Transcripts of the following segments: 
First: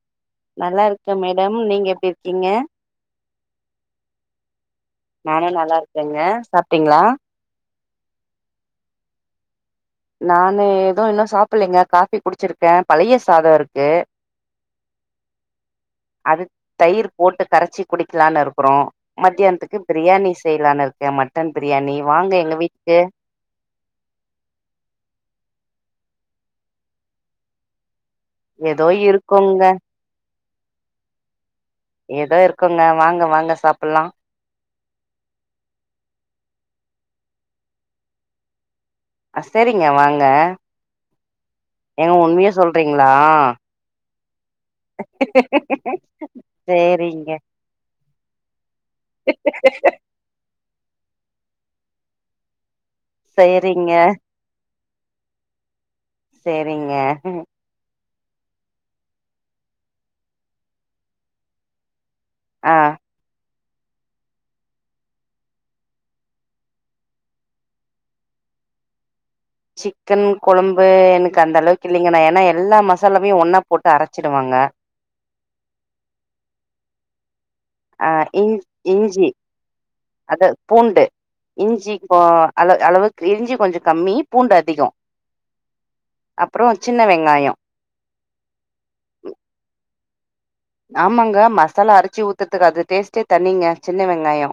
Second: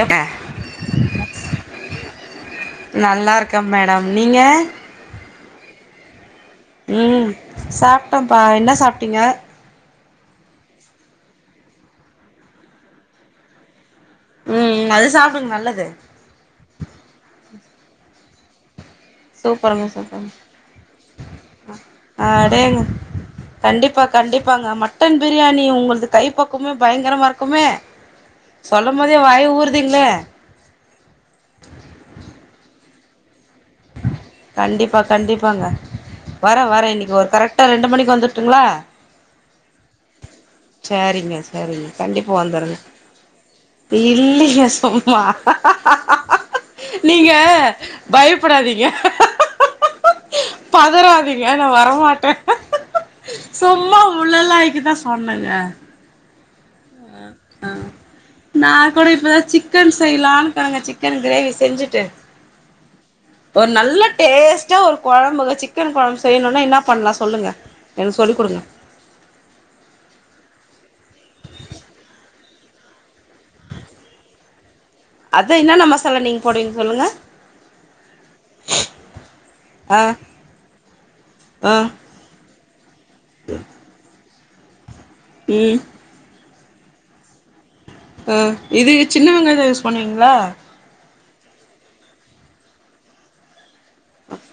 எவுக்கே நல்லாருக்கே மேடம் நீங்க எப்படி இருக்கீங்க நல்லா இருக்கே மேடம் நீங்க நானு நல்லாருக்கேங்க சாப்ட்டீங்களா சாப்ட்டோம்பா என்ன சாப்பிட்டீங்க நானு எதுவு இன்னு சாப்புல்லைங்க காஃபி குடிச்சிருக்கே பழைய சாதோ இருக்கு ம் அது சாப்பிடுங்க நல்லது அது தயிர் போட்டு கரைச்சி குடிக்கலான்னு இருக்குறோ மத்தியானத்துக்கு சூப்பருங்க சூப்பருங்க பிரியாணி செய்யலனுருக்கே மட்டன் பிரியாணி வாங்க எங்க வீட் அடேங்க [inaudible] க்கு கண்டிப்பா கண்டிப்பாங்க மட்டன் பிரியாணி உங்களது கை பக்கமே பயங்கரமா இருக்குமே ஏதோ சொல்லும் போத வாய் இருக்கோங்க ஊறுதுங்ளே ஏதோ இருக்குங்க வாங்க வாங்க சாப்புல்லா கண்டிப்பா கண்டிப்பாங்க வரே வரே இன்னிக்கி ஒரு கரெக்டாக ரெண்டு மணிக்கி வந்துர்ட்டுங்ளா அ செரிங்க வாங்க சேரிங்க சேரிங்க ஏங்க கண்டிப்பாக உண்மைய வந்தர்ற சொல்றீங்களா இல்லைங்க சும்மா சேரிங்க நீங்க பயப்புடாதீங்க பதறதீங்க ந வரமாட்டே சேரிங்க சும்மா உள்ளல்லாயிக் கிதா சொன்னங்க சேரிங்க ம் ஆ நா கூட இப்பதா சிக்கன் செய்யலான்னுருக்கங்க சிக்கன் கிரேவி செஞ்சுட்டு ஆ ஒரு நல்ல டேஸ்ட்டா ஒரு கொழம்பு சிக்கன் கொழம்பு செய்யணுனா என்ன பண்லா சொல்லுங்க எனக்கு சொல்லி குடுங்க சிக்கன் கொழம்பு எனக்கு அந்த அளவுக்கு இல்லங்க நா ஏன்னா எல்லா மசாலாவயு ஒன்னா போட்டு அரச்சிடுவங்க அதா என்னென்னா மசாலா நீங்க போடுவீங்க சொல்லுங்க ஆ இஞ் இஞ்சி ஆ அத பூண்டு ஆ இஞ்சி இப்ப அள அளவுக்கு இஞ்சி கொஞ்ச கம்மி பூண்டு அதிகொ இ அப்பறொ சின்ன வெங்காயொ உ இது சின்ன வெங்காயந்தாயூஸ் பண்வீங்ளா ஆமாங்க மசாலா அரச்சு ஊத்துறதுக்கு அது டேஸ்ட்டே தனிங்க சின்ன வெங்காயொ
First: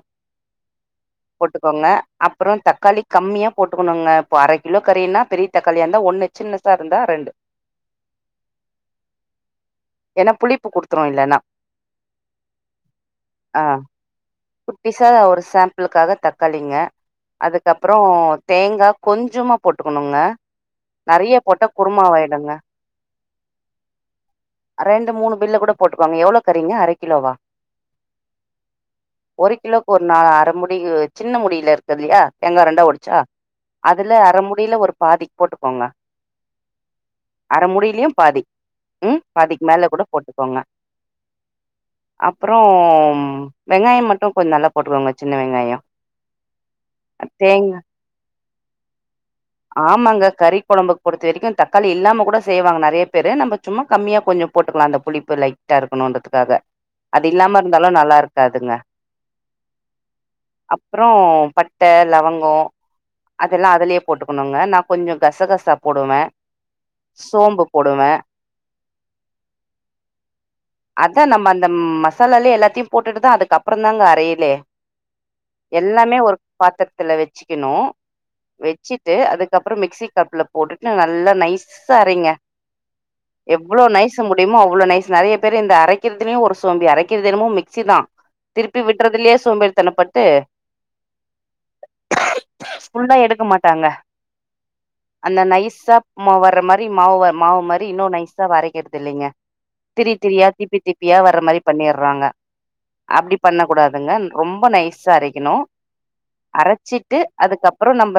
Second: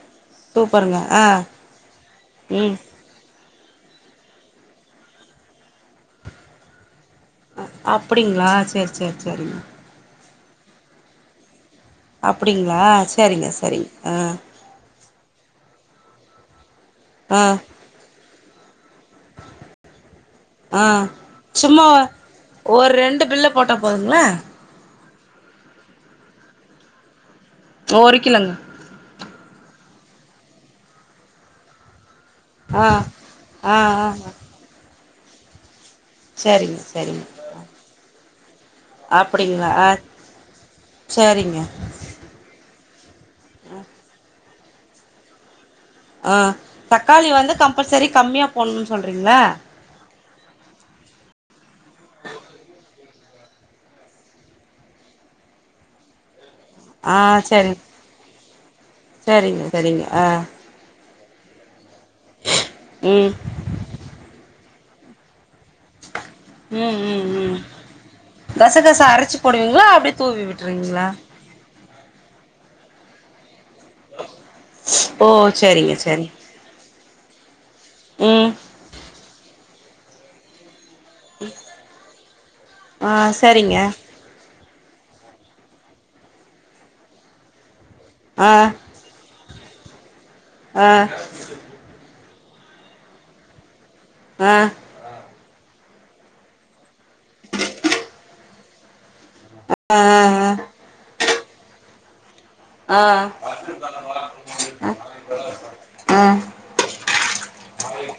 சூப்பருங்க ஆ போட்டுக்கோங்க அப்பறோ ம் தக்காளி கம்மியா போட்டுகனுங்க இப்போ அர கிலோ கறினா பெரிய தக்காளியா இருந்தா ஒன்னு சின்னசா இருந்தா ரெண்டு உ அப்டிங்ளா செரி செரி செரிங்க ஏனா புளிப்பு குடுத்துரு இல்லனா அப்டிங்ளா சரிங்க சரிங்க ஆ குட்டிஸா ஒரு சாம்பிளுக்காக தக்காளிங்க ஆ அதுக்கப்பறொ தேங்கா கொஞ்சமா போட்டுகனுங்க ஆ சும்மா ஒரு ரெண்டு பில்ல போட்டா போதுங்ளா ரெண்டு மூணு பில்ல கூட போட்டுக்கங்க எவ்ளோ கறிங்க அர கிலோவா ஒரு கிலோங்க ஒரு கிலோக்கு ஒரு நா அர முடி சின்ன முடில இருக் குதுல்லயா தேங்கா ஆ ரெண்டா ஒடச்சா ஆ ஆ அதுல அர முடில ஒரு பாதி போட்டுக்கோங்க செரிங்க செரிங்க அர மூடிலயு பாதி உ பாதிக்கு அப்படிங்களா ஆ மேல கூட போட்டுக்கோங்க சரிங்க அப்பறோ வெங்காயொ மட்டு கொஞ்ச நல்லா போட்டுக்கோங்க சின்ன வெங்காயொ ஆ தக்காளி வந்து கம்பல்சரி கம்மியா போடணுனு சொல்றீங்ளா ஆமாங்க கறி கொழம்புக்கு பொறுத்த வரைக்கு தக்காளி இல்லாம கூட செய்வாங்க நெறைய பேரு நம்ம சும்மா கம்மியா கொஞ்சொ போட்டுக்லா அந்த புளிப்பு லைட்டா இருக்கணுன்றதுக்காக ஆ அது இல்லாம இருந்தாலு நல்லா இருக்காதுங்க செரிங்க செரிங்க ஆ அப்றோ பட்ட லவங்கொ ம் அத் அதெல்லா அதுலே போட்டுக்கணுங்க நா கொஞ்ச கசகசா போடுவே ம் ம் ம் சோம்பு போடுவே கசகசா அரச்சு போடுவீங்ளா அப்டியே தூவி விட்ருவீங்ளா அதா நம்ம அந்த மஸ் மசாலாலே எல்லாத்தயு போட்டுட்டு தா அதுக்கப்றொ தாங்க அரயலே ஓ சரிங்க எல்லாமே சரி ஒரு பாத்திரத்துல வச்சுக்கணு ம் வச்சிட்டு அதுக்கப்பறோ மிக்சி கப்ல போட்டுட்டு நல்லா நைஸ்ஸா அரைங்க ஆ சரிங்க எவ்ளோ நைஸ் முடியுமோ அவ்ளோ நைஸ் நெறைய பேர் இந்த அரைக்கிர்திலூ ஒரு சோம்பி அரைக்கது என்னமோ மிக்சி தா ஆ திருப்பி விட் ட்றதுலே சோம்பேறி தனப்பட்டு ஆ ஃபுல்லா எடுக்க மாட்டாங்க ஆ அந்த நைஸா மா வர்ற மாரி மாவு மாரி மாவு இன்னு நைஸா அரைக்கரதுல்லங்க ஆ திரி திரியா ஆ திப்பி திப்பியா வர்ற மாரி பண்ணிர்றாங்க ஆ ஆ அப்டி பண்ண கூடாதுங்க ரொம்ப நைஸா அரைக்கணு ஆ அரச்சிட்டு அதுக்கப்பறொ நம்ம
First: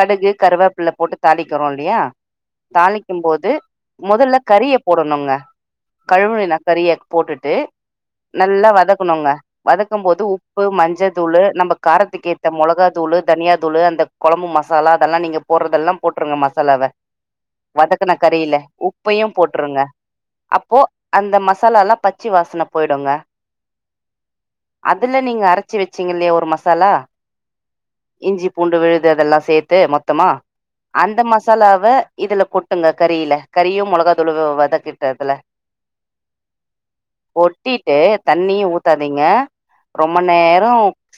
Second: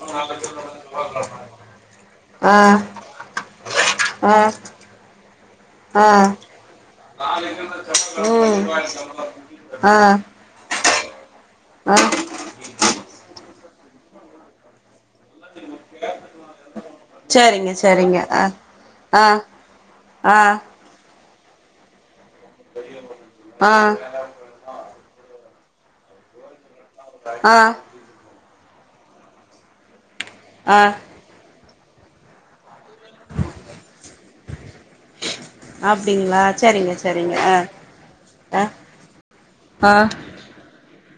கடுகு கருவேப்பில்ல போட்டு தாளிக்கிறோ இல்லயா ஆ தாளிக்கும் போது ஆ மொதல்ல கறிய போடணுங்க ஆ கழவுனின கறிய போட்டுட்டு ம் நல்லா வதக் குனுங்க ஆ வதக்க போது உப்பு மஞ்ச தூளு நம்ம ஆ காரத்துக்கு ஏத் த மொளகா தூளு தனியா தூளு அந்த கொழம்பு மசாலா அதெல்லா நீங்க போறதெல்லா போட்ருங்க மசாலாவ சரிங்க வதக்குன சரிங்க ஆ கரில ஆ உப்பையு போட்ருங்க ஆ அப்போ அந்த மசாலா எல்லாம் பச்சி வாசன போய்டுங்க ஆ அதுல நீங்க அரச்சி வச்சீங்க இல்லையா ஒரு மசாலா ஆ இஞ்சி பூண்டு விழுது அதெல்லா சேர்த்து மொத்தமா ஆ அந்த மசாலாவ இதுல கொட்டுங்க கறில கறியும் மொளகா தூளுவ வதக்கிட்டதுல அப்டிங்ளா சரிங்க சரிங்க ஆ ஆ சரீங்க ஆ ரொம்ப நேரொ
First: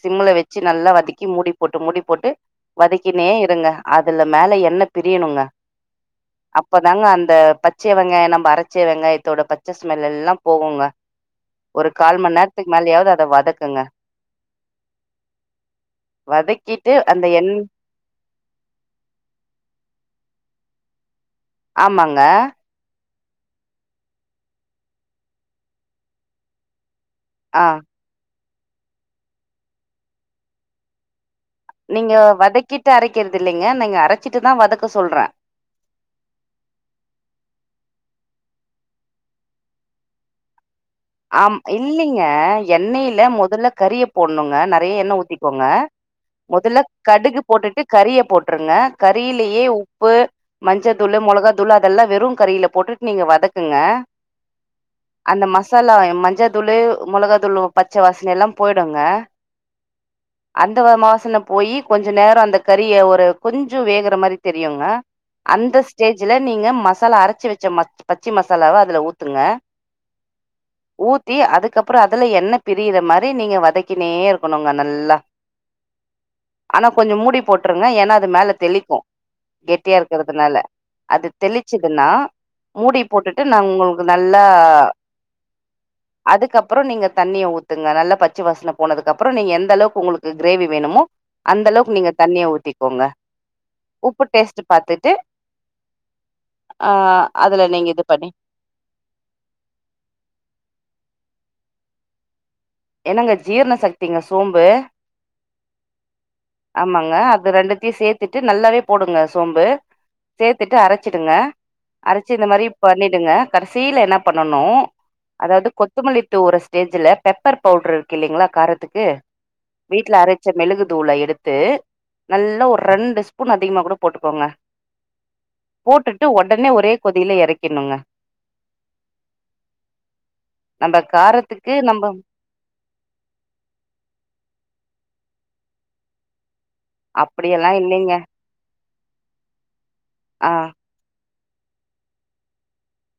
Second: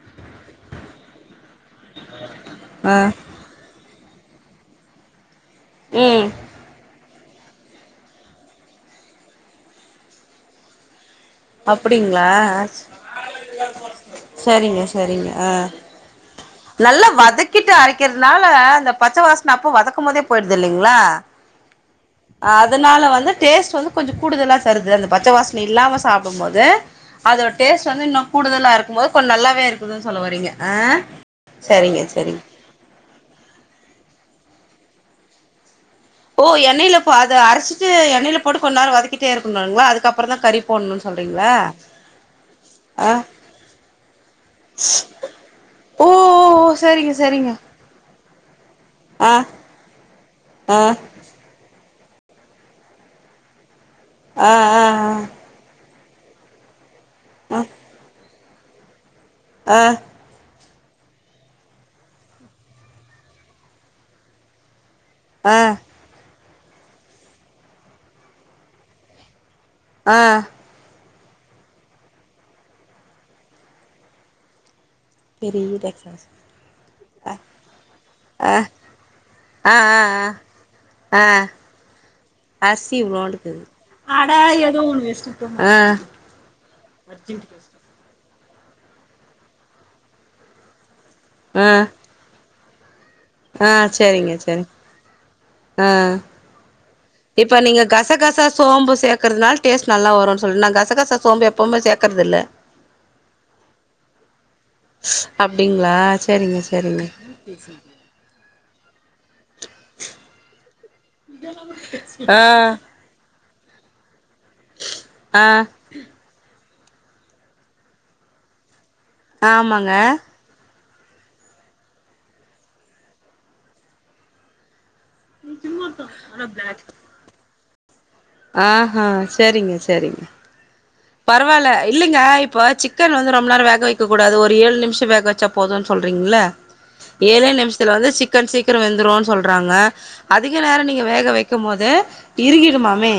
சிம்ல வச்சு நல்லா வதக்கி மூடி போட்டு மூடி போட்டு ஆ வதக்கினே இருங்க அதுல மேல எண்ண பிரியணுங்க ம் அப்பதாங்க அந்த பச்சை வெங்காயம் நம்ப அரச்ச வெங்காயத்தோட பச்ச ஸ்மெல் எல்லாம் போகுங்க ஒரு கால் அப்படிங்ளா மண் நேரத்துக்கு மேலயாவது அத வதக்குங்க சரிங்க சரிங்க வதக்கிட்டு நல்லா அந்த எண் வதக்கிட்டு அரைக் வைக்கிறதுனால அந்த பச்சை வாசன அப்போ வதக்கும் போதே போயிடுது இல்லைங்களா ஆமாங்க அதனால வந்து டேஸ்ட் வந்து கொஞ்சம் கூடுதலா தருது அந்த பச்சை வாசன இல்லாம சாப்டும்போது அதோட ஆ டேஸ்ட் வந்து இன்னும் கூடுதலா இருக்கும் போது கொஞ்சம் நல்லாவே இருக்குதுன் சொல்ல வரீங்க ஆ சரிங்க நீங்க சரிங்க வதக்கிட்டு அரைக்குறது இல்லைங்க நீங்க அரச்சிட்டுதா வதக்க சொல்றே ஓ எண்ணெயில அத அரைச்சிட்டு எண்ணேல போட்டு கொஞ்ச நேரம் வதக்கிட்டே இருக்கணுங்களா அதுக்கப்புறந்தா கறி போட்ணு சொல்றீங்க ஆம் இல்லலைங்க எண்ணெய்ல மொதல்ல கறிய போடணுங்க நறைய எண்ணெய் ஊத்திக்கோங்க ஓ ஓ மொதல்ல சரிங்க கடுகு சரிங்க போட்டுட்டு கறிய போட்ருங்க ஆ கறிலேயே உப்பு ஆ மஞ்சத்தூளூ மொளகாத் தூளூ அதெல்லா வெறு கறியில போட்டுட்டு நீங்க வதக்குங்க ஆ ஆ ஆ அந்த மசாலா மஞ்ச தூளு மொளகா தூளு பச்ச வாசன எல்லா போய்டுங்க ஆ அந்த வாசன்ன போயி கொஞ்ச நேரம் அந்த கறிய ஒரு கொஞ்ச வேகுற மாதிரி தெரியுங்க ஆ அந்த ஸ்டேஜ்ல நீங்க மசாலா அரச்சு வச்ச ம பச்சி மசாலாவா அதுல ஊத்துங்க ஆ ஊத்தி அதுக்கப்புற அதுல எண்ண பிரியுற மாரி நீங்க வதக்கினே இருக்கணுங்க நல்லா பெரிய டெக்சாஸ் ஆனா கொஞ்ச மூடி போட்ருங்க ஏன்னா அது ஆ மேல தெளிக்கும் ஆ கெட்டியா ஆ ஆ இருக்கிறதுனால ஆ அது தெளிச்சுதுன்னா அரிசி மூடி போட்டுட்டு நா இவ்ளோண்டுக்குது உங்களுக்கு நல்லா ஆ அதுக்கப்புற நீங்க தண்ணிய ஊத் ங்க நல்லா பச்சு வாசன போனதுக்குப்புறம் நீங்க எந்த அளவுக்கு உங்களுக்கு கிரேவி வேணுமோ ஆ அந்தளவுக்கு நீங்க தண்ணிய ஊத்திக்கோங்க ஆ உப்பு சேரிங்க டேஸ்ட் சேரிங் பாத்துட்டு ஆ ஆ இப்ப அதுல நீங்க இது பண்ணி கசகசா சோம்பு சேர்க்கறதுனா டேஸ்ட் நல்லா வரு சொல் நா கசகச சோம்ப எப்பவுமே சேர்க்கறதில்ல என்னங்க ஜீரண சக்திங்க சோம்பு அப்டிங்களா செரிங்க செரிங்க த்தி சேத்துட்டு நல்லாவே போடுங்க சோம்பு சேத்துட்டு அரச்சிடுங்க அரச்சு ஆ இந்த மாரி பண்ணிடுங்க கடைசியில என்ன பண்ணணு ஆ அதாவது கொத்தமல்லி தூவுற ஸ்டேஜ்ல பெப்பர் பவுடர் இருக்கு இல்லலைங்களா காரத்துக்கு ஆமாங்க வீட்ல அரை ச்ச மெழுகு தூள எடுத்து நல்லா ஒரு ரெண்டு ஸ்பூன் அதிகமா கூட போட்டுக்கோங்க நெஜமாதா ஆன பிளாக் கொதியிலா எறக்கிறணுங்க ஆ ஹ சேரிங்க சேரிங்க நம்ம பரவாயில காரத்துக்கு நம்ம இல்லைங்க இப்ப சிக் க்கன் வந்து ரொம்ப நேர வேக வைக்க கூடாது ஒரு ஏழு நிமிஷம் வேக வச்சா போதுன் சொல்றீங்களா சிக் ஏழே அப்படியெல்லா நிமிஷத்துல வந்து இல்லைங்க சிக்கன் சீக்கிர வெந்துருன் சொல்றாங்க ஆ அதிக நேர நீங்க வேக வைக் க்கு போது இறுகிடுமாமே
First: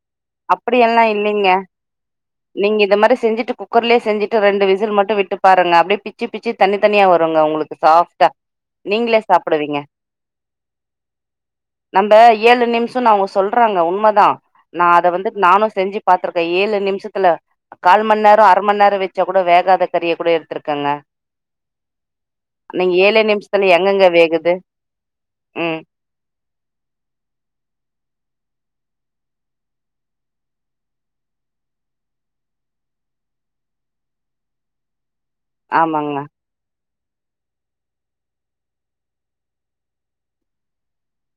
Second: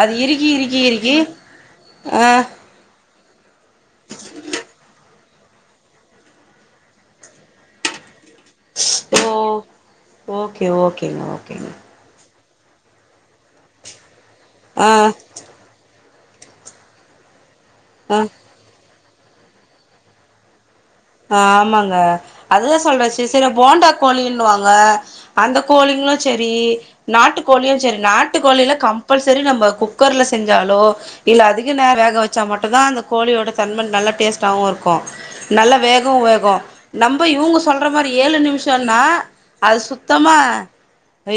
அது இறுகி இறுகி அப்படியெல்லா இறுகி இல்லைங்க ஆ நீங்க இது மாரி செஞ்சிட்டு குக்கர்லேயோ செஞ்சிட்டு ரெண்டு விசில் மட்டும் விட்டு பாருங்க அப்டியே பிச்சு பிச்சு தனித்தனியா வருங்கா உங்களுக்கு சாப்ட் ஓ ஓகே ஓகேங்க ஓகேங்க நம்ம ஏழு நிமிஷம்னு அவுங்க சொல்றாங்க உண்மதா ந ஆ நானு செஞ்சு பாத்திருக்கே ஏழு நிமிஷத்துல கால் மண் நேரோ ஆ அர மண் நேர வச்சா கூட வோகதா கறிய கூட எடுத்திருக்கங்க ஆ ஆமாங்க அதுதா நீங்க ஏழே சொல்றே [unintelligible] நிமிஷத்துல போண்டா எங்கங்க வேகுது கோழின்னுவாங்க அந்த ம் கோழிங்களு செரி நாட்டுக்கோழியு செரி நாட்டுக்கோழியில கம்பல்சரி நம்ப குக்கர்ல செஞ்சாலோ இல்ல அதிகா நேரோ வேக வச்சா மட்டுதா அந்த கோழியோட தன்ம நல்ல டேஸ்டாவு இருக்கு வேகு ஆமாங்க வேகு நம்ம இவுங்க சொல்ற மாரி ஏழு நிமிஷம்னா அது சுத்தமா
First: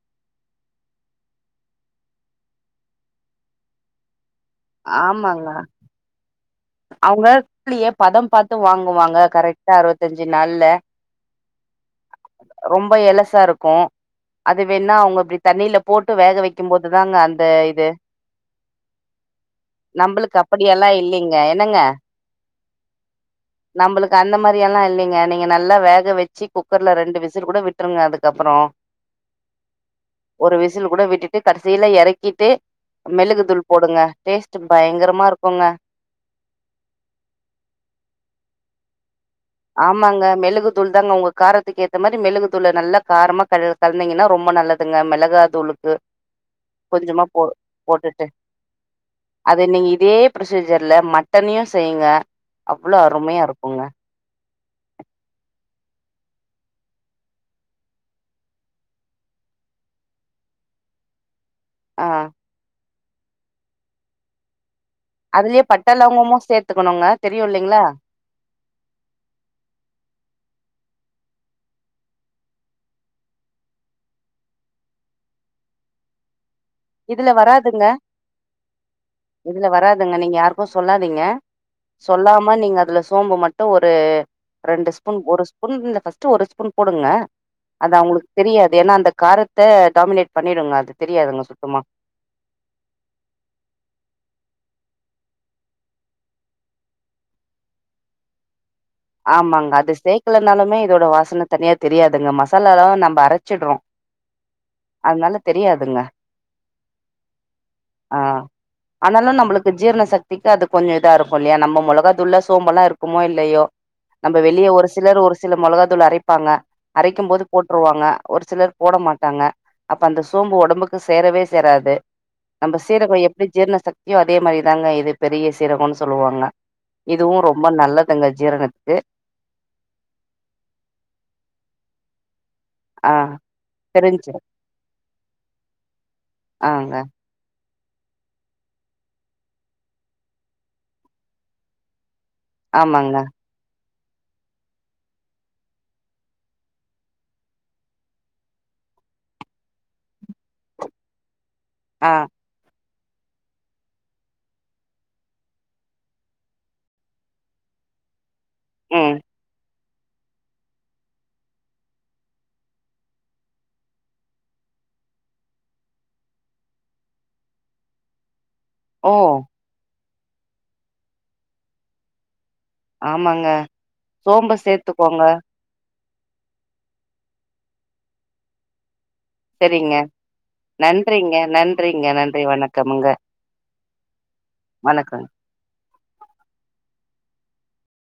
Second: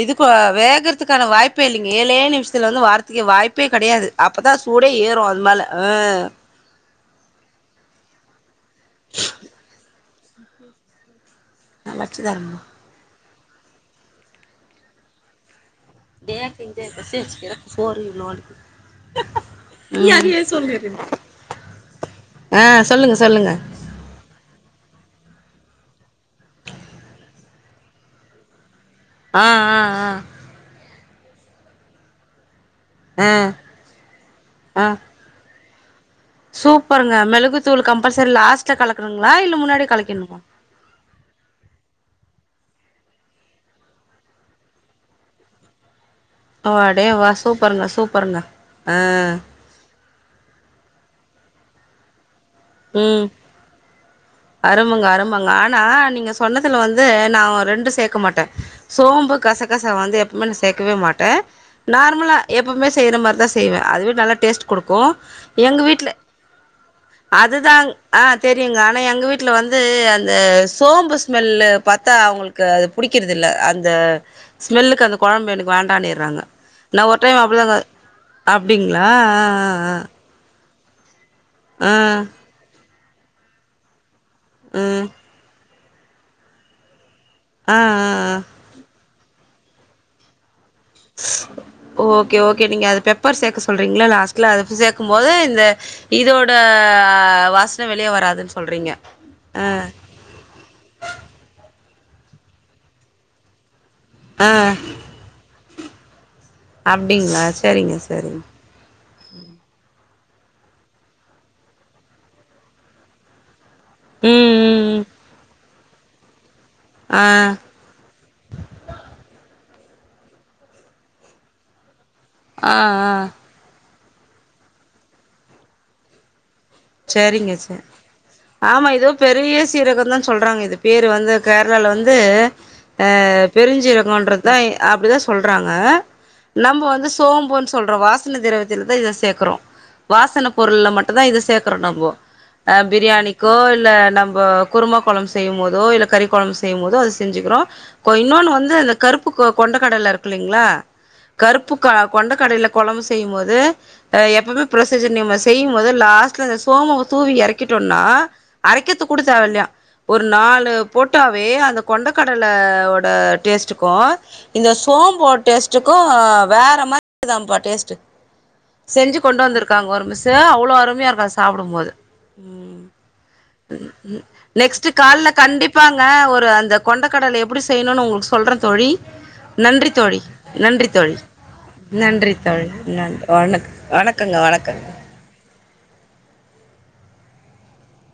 இதுக்கு வேகறத்துக்கான வாய்ப்பே இல்லைங்க ஏழே நிமிஷத்துல வந்து வாரத்துக்கு வாய்ப்பே கிடையாது அப்பதா சு சூடே ஏறும் அது மேலா ஆ அவுங்க கோழிய பதம் பாத்து வாங்குவாங்க கரெக்டா அறுவத்துஞ்சு நாள்ல சமச்சு தரணு ரொம்ப எலசாருக்கு அது வேண்ணா அவுங்க அப்டி தண்ணில போட்டு வேக வைக்கு ம் போது தாங்க அந்த இது [unintelligible] நம்பளுக்கு அப்டியெல்லா இல்லைங்க என்னங்க ஆ சொல்லுங்க சொல்லுங்க நம்பளுக்கு அந்த மாரி எல்லா இல்லைங்க நீங்க நல்லா வேக வச்சு குக்கர்ல ரெண்டு விசில் கூட விட்டுருங்க அதுக்கப்றோ ஆ ஆ ஆ ஒரு விசில் கூட விட்டுட்டு கடைசியிலா எறக்கிட்டு ஆ மெழுகு தூள் போடுங்க டேஸ்ட் ஆ பயங்கரமா இருக்குங்க சூப்பருங்க மிளகு தூள் கம்பல்சரி லாஸ்ட்ல கலக்கணுங்களா இல்ல மு ஆமாங்க மெலுகு தூள் தாங்க உங்க காரத்துக்கு ஏத்த மாரி மெழுகு தூள் நல்லா காரமா க கலந்தீங்கன்னா ரொம்ப நல்லதுங்க மிளகா தூழுக்கு வா டோ வா சூப்பருங்க சூப்பருங்க ஆ இத நீங்க இதே ப்ரொசீஜர்ல மட்டனையு செய்யுங்க அவ்ளோ ம் அருமையா இருக்குங்க அருமங்க அருமங்க ஆனா நீங்க சொன்னதுல வந்து நா ரெண்டு சேக்க மாட்ட சோம்பு கசகச வந்து எப்பவுமே நா சேக்கவே மாட்டே ஆ நார்மலா எப்வுமே செய்யற மாரிதா செய்வே அதுவே நல்லா டேஸ்ட் குடுக்கு அதுலயே எங்க பட்ட வீட்ல லவங்கமு சேர்த்துக்கணுங்க அதுதாங் ஆ தெரியுங்க ஆனா எங்க வீட்ல வந்து அந்த சோம்பு ஸ்மெல்லு பாரத்தா அவுங்களுக் கு அது புடிக்கறத இல்ல அந்த ஸ்மெல்லுக்கு அந்த கொழம்பு எனக்கு வேண்டானுறாங்க நா ஒரு இதுல டைம் அப்டிதாங்க வராதுங்க அப்டிங்களா ஆ ஆ ஆ இப்போ சொல்லாதீங்க சொல்லாம நீங்க அதுல சோம்பு மட்டு ஒரு ஆ ஆ ரெண்டு ம் ஸ்பூன் ஒரு ஸ்பூன் ஃபஸ்ட்டு ஒரு ஸ்பூன் போடுங்க ஆ அது ஆ அவங்களுக்கு ஆ தெரியாது ஏன்னா அந்த காரத்த டாமினேட் பண்ணிடுங்க அது தெரியாதுங்க [unintelligible] சுத்தமா ஓகே ஓகே நீங்க அது பெப்பர் சேர்க்க சொல்றீங்களா லாஸ்ட்ல அது சேக்கு போது இந்த இதோட வாசன வெளிய வராதுன்னு சொல்றீங்க ஆ ஆமாங்க அது சேக்கலனாலுமே இதோட வாசன தனியா தெரியாதுங்க மசாலாலா நம்ம அரைச்சிட்றோ ஆ அதனால தெரியாதுங்க அப்டிங்ளா சரிங்க ஆ சரிங்க ஆனாலு நம்மளுக்கு ஜீரண சக்திக்கு அது கொஞ்ச இதா இருக்கு இல்லையா நம்ம மிலகா தூள்ள சோம்பெல்லா இருக்குமோ இல்லையோ நம்ம ம் வெளிய ம் ம் ஒருசிலர் ஒரு சில மிளகா தூள் அரைப்பாங்க அரைக்கும் போது ஆ போட் ட்ருவாங்க ஒரு சிலர் போட மாட்டாங்க அப்ப அந்த சோம்பு உடம்புக்கு சேரவே சேராது ஆ நம்ம ஆ சீரகோ எப்படி ஜீர்ண சக்தியோ அதே மாதிரிதாங்க இது பெரிய சீரகம்னு சொல்லுவாங்க இதுவு சரிங்க ரொம்ப சரி நல்லதுங்க ஜீரண ஆமா இதுவு பெரிய சீரகந்தா சொல்றாங்க இது பேரு வந்து கேரளால வந்து ஆ தெரிஞ்சு பெருசீரகன்றதுதா அப்டிதா சொல்றாங்க நம்ம ஆங்க வந்து சோம்புன் சொல்றோ வாசன திரவத்தில தா இத சேக்கறோ வாசனப் பொருள்ல மட்டுந்தா இத சேக் குறோம் நம்போ ஆ ஆமாங்க பிரியாணி கோ இல்ல நம்ம குருமா கொழம்பு செய்யும் போதோ இல்ல கறி குழம்பு செய்யும் போதோ அத செஞ்சுக்கிறோ கோ இன்னொன்னு வந்து இந்த கருப்பு கொண்ட கடல்ல இருக்குல்லைங்களா கருப்பு ஆ கொண்ட கடில குழம்பு செய்யும் போது எப்பவுமே ப்ரொசீஜர் நீம்ம செய்யும் போது லாஸ்ட் கு சோம தூவி எறக்கிட்டோம்னா அரைக்கத்து ம் கூட தேவ இல்லயா ஒரு நாலு போட்டாவே அந்த கொண்டக்கடலவொட டேஸ்ட்டுக்கோ இந்த சோம்போட டேஸ்ட்டுக்கு வேற மாதிரின்ப்பா டேஸ்ட்டு ஓ செஞ்சு கொண்டு வந்திருக்காங்க ஒருமிஸ்சு அவ்ள அருமையா இருக்கா சாப்டும் போது ஆமாங்க உ சோம்பு நெக்ஸ்ட் சேத்துக்கோங்க கால்ல கண்டிப் இருப்பாங்க ஒரு அந்த கொண்ட கடல எப்படி செய்யணும்னு உங்களுக்கு சொல்றே தோழி நன்றி சரிங்க தோழி நன்றி தோழி நன்றிங்க நன்றிங்க நன்றி தோழி நன்றி வணக் வணக்கங்க வணக் வணக்கோ